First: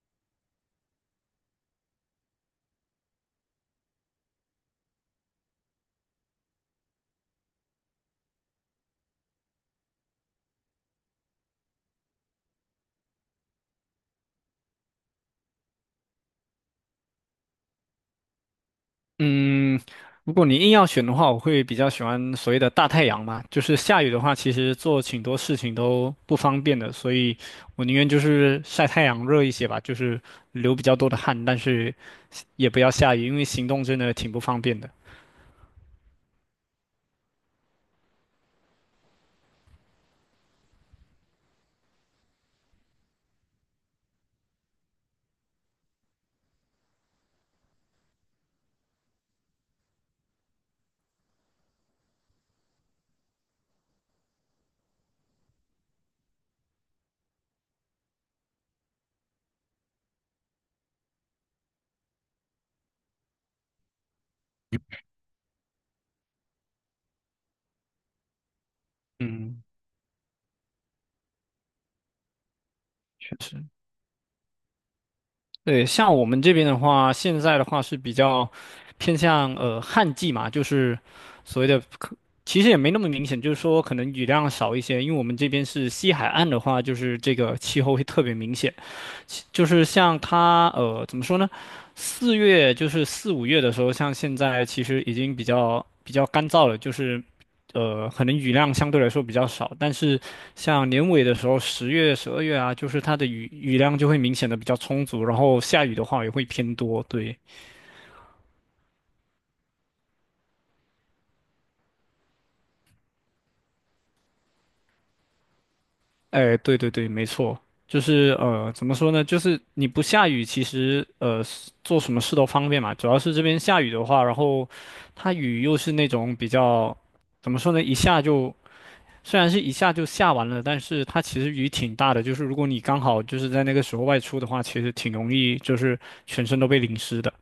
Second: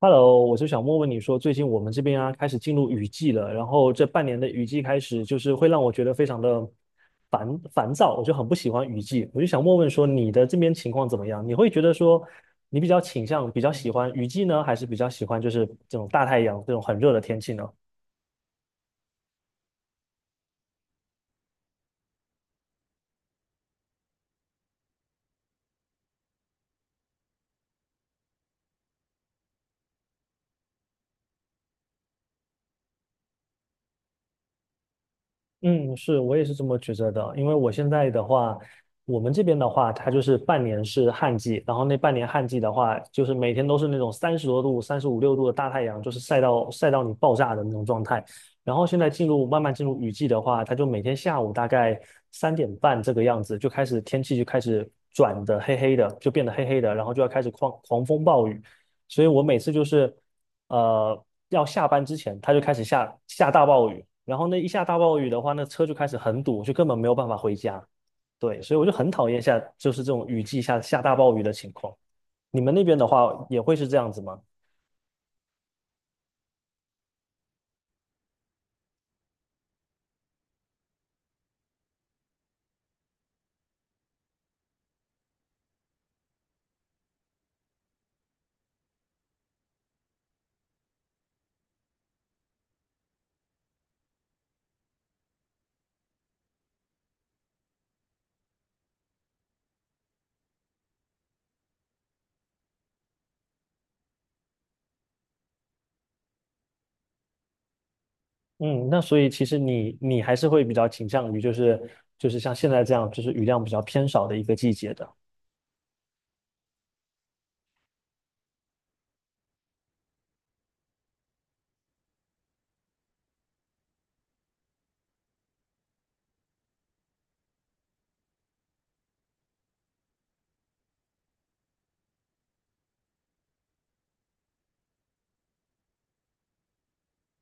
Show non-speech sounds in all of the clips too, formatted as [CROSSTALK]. Hello，我就想问问你说，最近我们这边啊开始进入雨季了，然后这半年的雨季开始，就是会让我觉得非常的烦躁，我就很不喜欢雨季。我就想问问说，你的这边情况怎么样？你会觉得说，你比较倾向比较喜欢雨季呢，还是比较喜欢就是这种大太阳这种很热的天气呢？嗯，如果你硬要选的话，我会比较喜欢所谓的大太阳嘛。就是下雨的话，其实做挺多事情都不方便的，所以我宁愿就是晒太阳热一些吧，就是流比较多的汗，但是也不要下雨，因为行动真的挺不方便的。嗯，是，我也是这么觉得的。因为我现在的话，我们这边的话，它就是半年是旱季，然后那半年旱季的话，就是每天都是那种三十多度、35、6度的大太阳，就是晒到你爆炸的那种状态。然后现在慢慢进入雨季的话，它就每天下午大概3点半这个样子就开始天气就开始转的黑黑的，就变得黑黑的，然后就要开始狂风暴雨。所以我每次就是要下班之前，它就开始下大暴雨，然后那一下大暴雨的话，那车就开始很堵，就根本没有办法回家。对，所以我就很讨厌下嗯，就是这种雨季下大暴雨的情况。你们那边的确话也实，会是这样子吗？对，像我们这边的话，现在的话是比较偏向旱季嘛，就是所谓的，其实也没那么明显，就是说可能雨量少一些，因为我们这边是西海岸的话，就是这个气候会特别明显。就是像它怎么说呢？四月就是四五月的时候，像现在其实已经比较干燥了，就是可能雨量相对来说比较少，但是像年尾的时候，十月、十二月啊，就是它的雨量就会明显的比较充足，然后下雨的话也会偏多，对。嗯，那所以其实你还是会比较倾向于就是像现在这样，就是雨量比较偏少的一个季节的。哎，对对对，没错，就是怎么说呢？就是你不下雨，其实是做什么事都方便嘛。主要是这边下雨的话，然后它雨又是那种比较，怎么说呢？一下就虽然是一下就下完了，但是它其实雨挺大的。就是如果你刚好就是在那个时候外出的话，其实挺容易就是全身都被淋湿的。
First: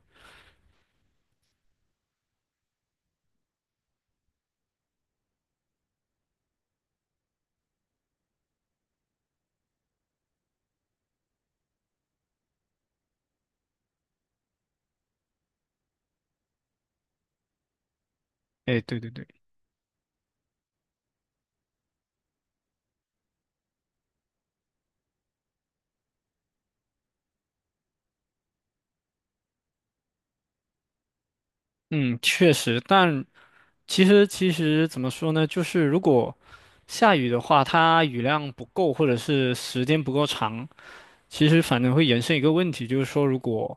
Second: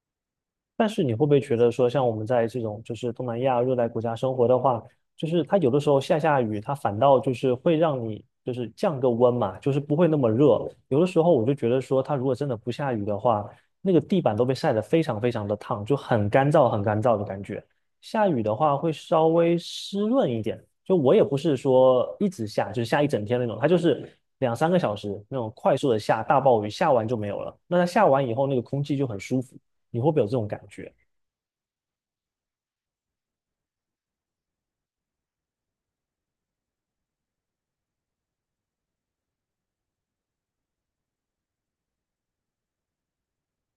但是你会不会觉得说，像我们在这种就是东南亚热带国家生活的话，就是它有的时候下雨，它反倒就是会让你就是降个温嘛，就是不会那么热。有的时候我就觉得说，它如果真的不下雨的话，那个地板都被晒得非常非常的烫，就很干燥很干燥的感觉。下雨的话哎，会对对对，稍微湿润一点，就我也不是说一直下，就是下一整天那种，它就是两三个小时那种快速的下大暴雨，下完就没有了。那它下完以后，那个空气就很舒服。你会不会有这种感觉？嗯，确实，但。其实怎么说呢，就是如果下雨的话，它雨量不够或者是时间不够长，其实反正会延伸一个问题，就是说如果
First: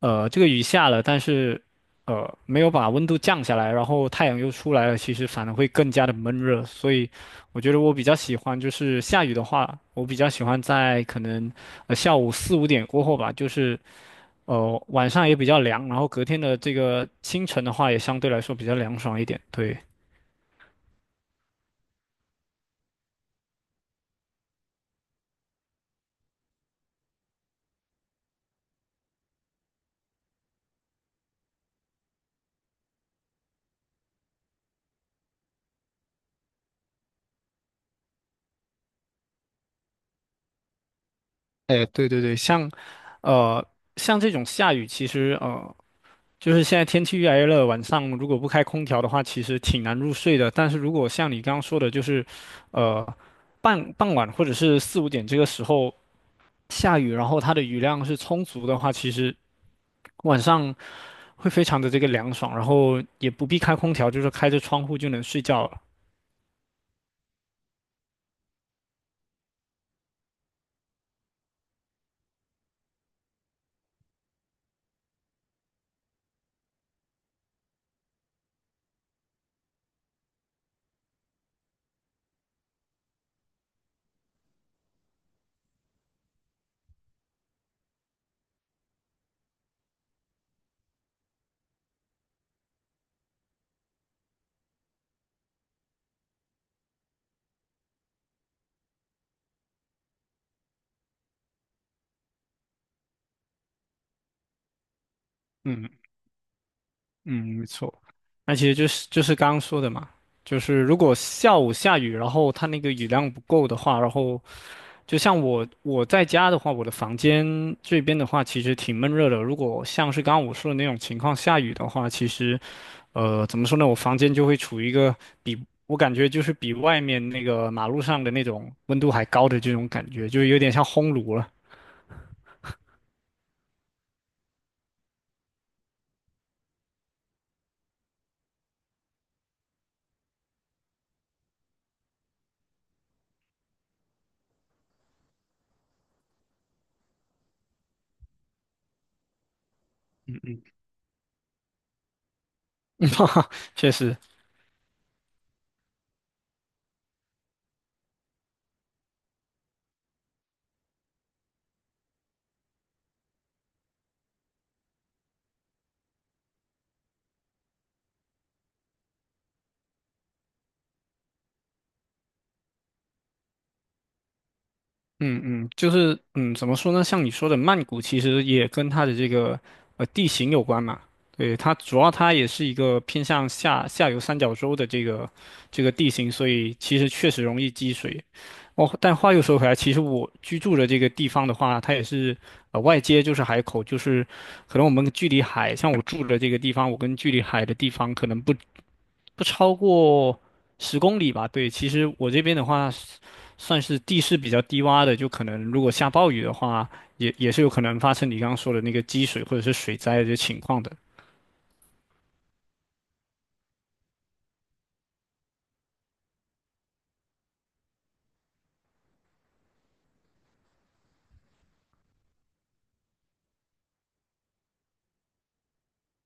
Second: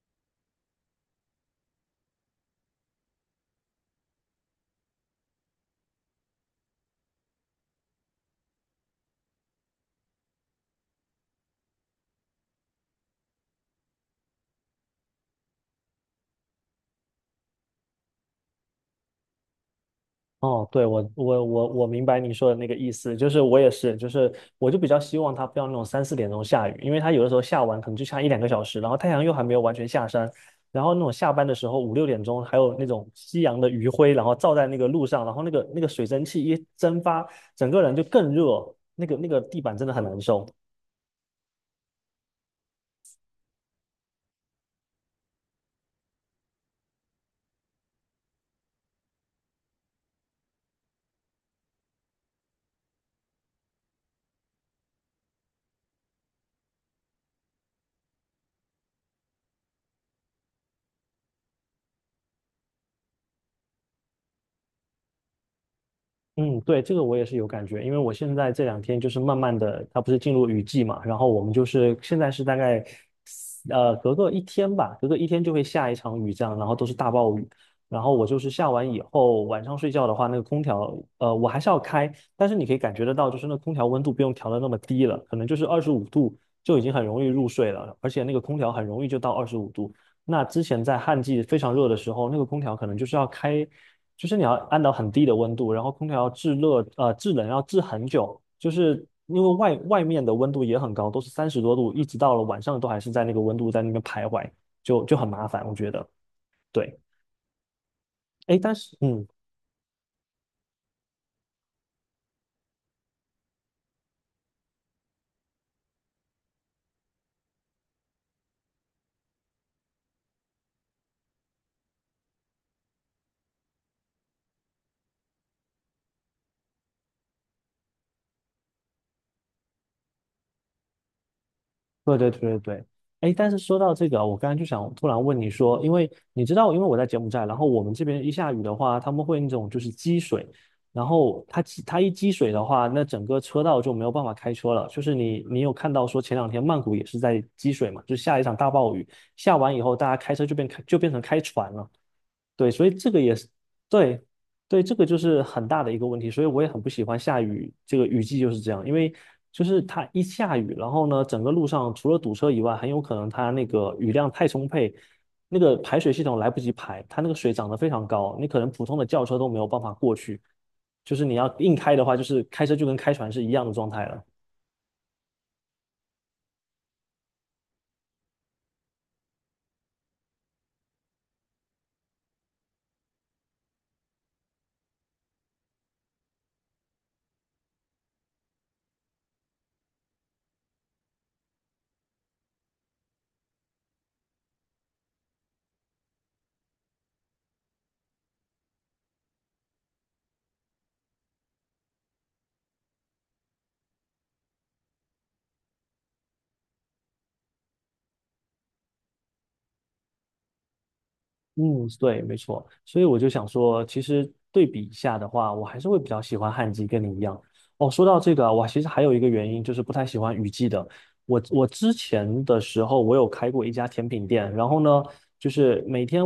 这个雨下了，但是没有把温度降下来，然后太阳又出来了，其实反而会更加的闷热。所以我觉得我比较喜欢就是下雨的话，我比较喜欢在可能下午四五点过后吧，就是晚上也比较凉，然后隔天的这个清晨的话也相对来说比较凉爽一点，对。哦，对，我明白你说的那个意思，就是我也是，就是我就比较希望它不要那种三四点钟下雨，因为它有的时候下完可能就下一两个小时，然后太阳又还没有完全下山，然后那种下班的时候五六点钟还有那种夕阳的余晖，然后照在那个路上，然后那个水蒸气一蒸发，整个人就更热，那个地板真的很难受。哎，对对对，像，呃，像这种下雨，其实就是现在天气越来越热，晚上如果不开空调的话，其实挺难入睡的。但是如果像你刚刚说的，就是，呃，傍晚或者是四五点这个时候下雨，然后它的雨量是充足的话，其实晚上会非常的这个凉爽，然后也不必开空调，就是开着窗户就能睡觉了。嗯，对，这个我也是有感觉，因为我现在这两天就是慢慢的，它不是进入雨季嘛，然后我们就是现在是大概，隔个一天吧，隔个一天就会下一场雨，这样，然后都是大暴雨，然后我就是下完以后，晚上睡觉的话，那个空调，我还是要开，但是你可以感觉得到，就是那空调温度不用调的那么低了，可能就是二十五度就已经很容易入睡了，而且那个空调很容易就到二十五度，那之前在旱季非常热的时候，那个空调可能就是要开，就是你要按到很低的温度，然后空调要制热，制冷要制很久，就是因为外面的温度也很高，都是三十多度，一直到了晚上都还是在那个温度在那边徘徊，就很麻烦，我觉嗯。得。对，嗯，没错。那哎，其但实就是是就嗯，是刚刚说的嘛，就是如果下午下雨，然后它那个雨量不够的话，然后就像我在家的话，我的房间这边的话其实挺闷热的。如果像是刚刚我说的那种情况下雨的话，其实怎么说呢，我房间就会处于一个比我感觉就是比外面那个马路上的那种温度还高的这种感觉，就有点像烘炉了。对对对对对，哎，但是说到这个啊，我刚才就想突然问你说，因为你知道，因为我在柬埔寨，然后我们这边一下雨的话，他们会那种就是积水，然后它一积水的话，那整个车道就没有办法开车了。就是你有看到说前两天曼谷也是在积水嘛，就下一场大暴雨，下完以后大家开嗯车就嗯，就变成开船了。对，所以这个也是。 [LAUGHS] 确实。对，对，这个就是很大的一个问题，所以我也很不喜欢下雨，这个雨季就是这样，因为就是它一下雨，然后呢，整个路上除了堵车以外，很有可能它那个雨量太充沛，那个排水系统来不及排，它那个水涨得非常高，你可能普通的轿车都没有办法过去，就是你要硬开的话，就是开车就跟开船是一样的状态了。嗯嗯，就是嗯，怎么说呢？像你说的，曼谷其实也跟它的这个地形有关嘛。对，它主要它也是一个偏向下游三角洲的这个这个地形，所以其实确实容易积水。哦，但话又说回来，其实我居住的这个地方的话，它也是外接就是海口，就是可能我们距离海，像我住的这个地方，我跟距离海的地方可能不超过十公里吧。对，其实我这边的话。算是地势比较低洼的，就可能如果下暴雨的话，也也是有可能发生你刚刚说的那个积水或者是水灾的这情况的。嗯，对，没错。所以我就想说，其实对比一下的话，我还是会比较喜欢旱季，跟你一样。哦，说到这个啊，我其实还有一个原因，就是不太喜欢雨季的。我之前的时候，我有开过一家甜品店，然后呢，就是每天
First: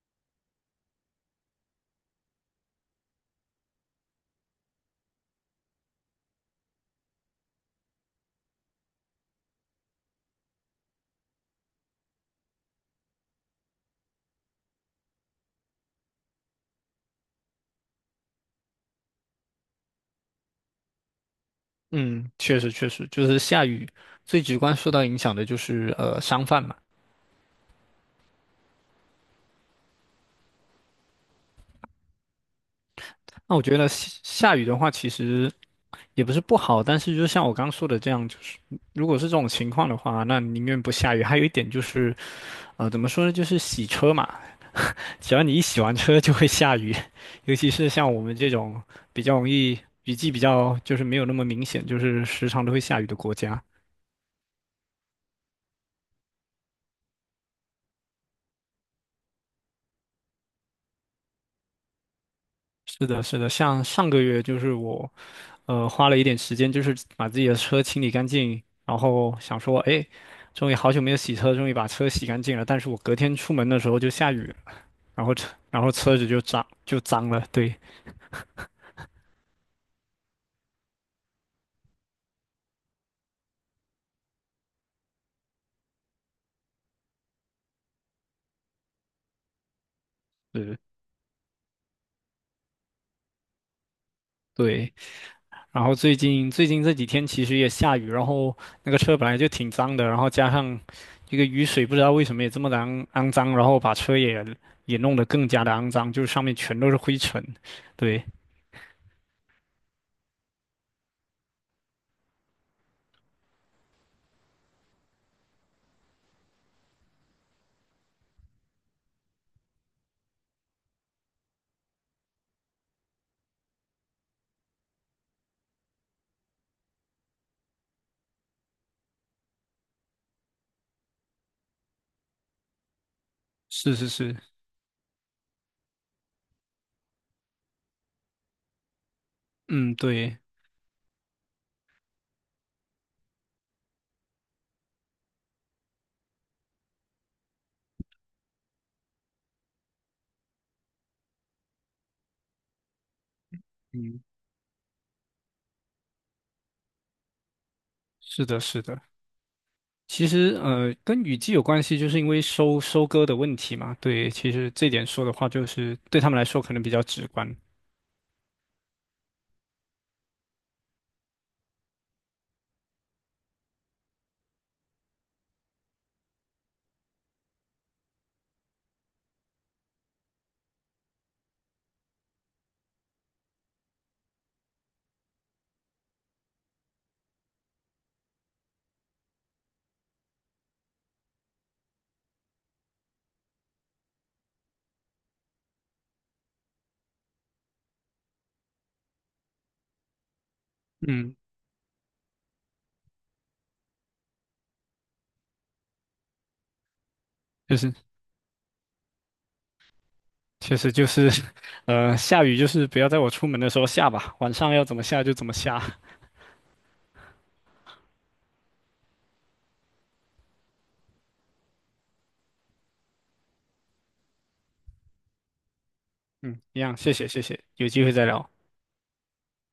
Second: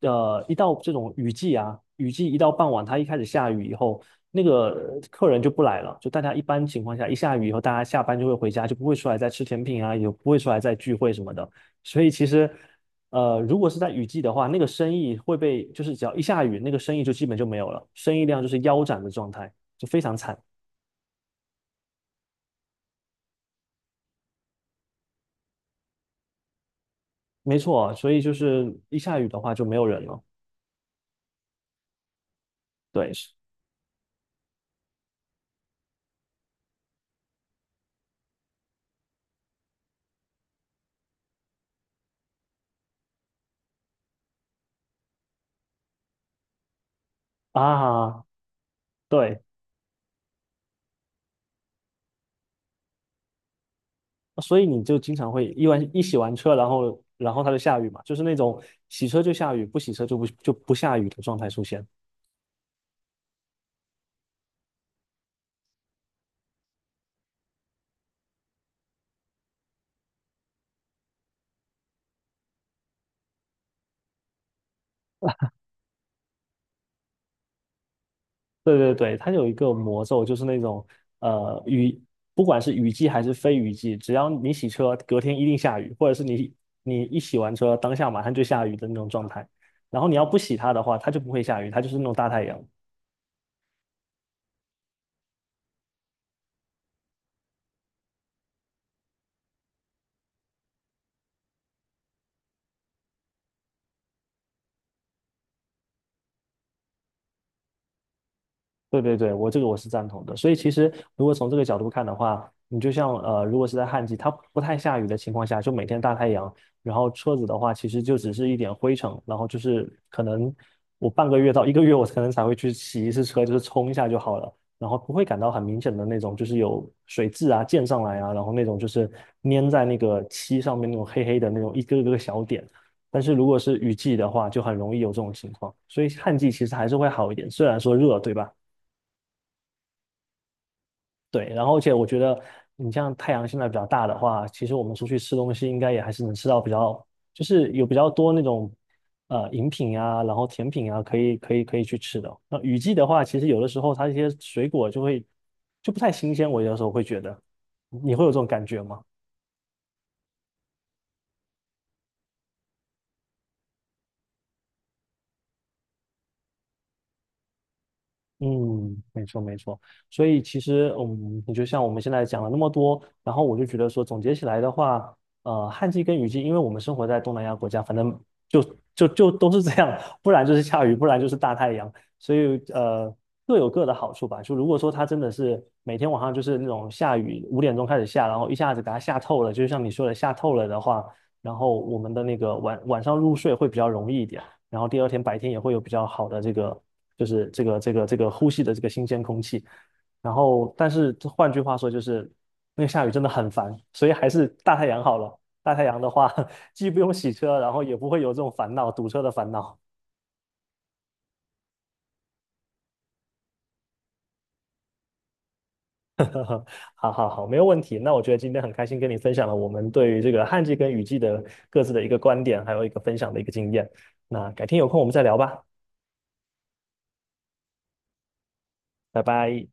一到这种雨季啊，雨季一到傍晚，它一开始下雨以后，那个客人就不来了。就大家一般情况下，一下雨以后，大家下班就会回家，就不会出来再吃甜品啊，也不会出来再聚会什么的。所以其实如果是在雨季的话，那个生意会被，就是只要一下雨，那个生意就基本就没有了，生意量就是腰斩的状态，就非常惨。嗯，确实，就是下雨最直观受到影响的就是商贩嘛。没错，所以就是一下雨的话就没有人了。对，是那我觉得下雨的话，其实也不是不好，但是就像我刚刚说的这样，就是如果是这种情况的话，那宁愿不下雨。还有一点就是，怎么说呢，就是洗车嘛，只要你一洗完车就会下雨，[LAUGHS] 尤其是像我啊，们这种比较对，容易雨季比较就是没有那么明显，就是时常都会下雨的国家。所以你就经常会一洗完车，然后它就下雨嘛，就是那种洗车就下雨，不洗车就不就不下雨的状态出现。是的，是的，像上个月就是我花了一点时间，就是把自己的车清理干净，然后想说，哎，终于好久没有洗车，终于把车洗干净了。但是我隔天出门的时候就下雨了，然后车然后车子就脏了，对，对对对，它有一个魔咒，就是那种雨，不管是雨季还是非雨季，只要你洗车，隔天一定下雨，或者是你一洗完车，当下马上就下雨的那种状态。然后你要不洗它是，的话，它就不会下雨，它就是那种大太阳。对。然后最近这几天其实也下雨，然后那个车本来就挺脏的，然后加上这个雨水不知道为什么也这么的肮脏，然后把车也也弄得更加的肮脏，就是上面全都是灰尘。对，对对对，我这个我是赞同的。所以其实如果从这个角度看的话，你就像如果是在旱季，它不太下雨的情况下，就每天大太阳，然后车子的话，其实就只是一点灰尘，然后就是可能我半个月到一个月，我可能才会去洗一次车，就是冲一下就好了，然后不会感到很明显的那种，就是有水渍啊溅上来啊，然后那种就是粘在那个漆上面那种黑黑的那种一个个小点。但是如果是雨是是季的是，话，就很容易有这种情况，所以旱季其实还是会好一点，虽然说热，对吧？嗯，对，对，然后而且我觉得你像太阳现在比较大的话，其实我们出去吃东西应该也还是能吃到比较，就是有比较多那种饮品啊，然后甜品啊，可以去吃的。那雨季的话，其实有的时候它一嗯，些水果就会就不太新鲜，我有的时候会觉得，你会有这种是的，感是觉吗？的。其实跟雨季有关系，就是因为收割的问题嘛。对，其实这点说的话，就是对他们来说可能比较直观。嗯，没错没错，所以其实，嗯，你就像我们现在讲了那么多，然后我就觉得说，总结起来的话，旱季跟雨季，因为我们生活在东南亚国家，反正就就都是这样，[LAUGHS] 不然就是下雨，不然就是大太阳，所以各有各的好处吧。就如果说它真的是每天晚上就是那种下雨，5点钟开始下，然后一下子给它下透了，就像你说的下透了的话，然后我们的那个晚上入睡会比较容易一点。然后第二天白天也会有比较好的这个，就是这个呼吸的这个新鲜空气。然后，但是嗯，换句话说，就是那个下雨真的很烦，所以还是大太阳好了。大太阳的话，[LAUGHS] 既不用洗车，然就后是。也不会有这种烦恼，堵车的烦恼。确实就是，下雨就是不要在我出门的时候下吧，晚上要怎么下就怎么下。[LAUGHS] 好好好，没有问题。那我觉得今天很开心跟你分享了我们对于这个旱季跟雨季的各自的一个观点，还有一个分享的一个经验。那改天有空我们再聊吧，嗯，一样，谢谢，有机会再聊。拜拜。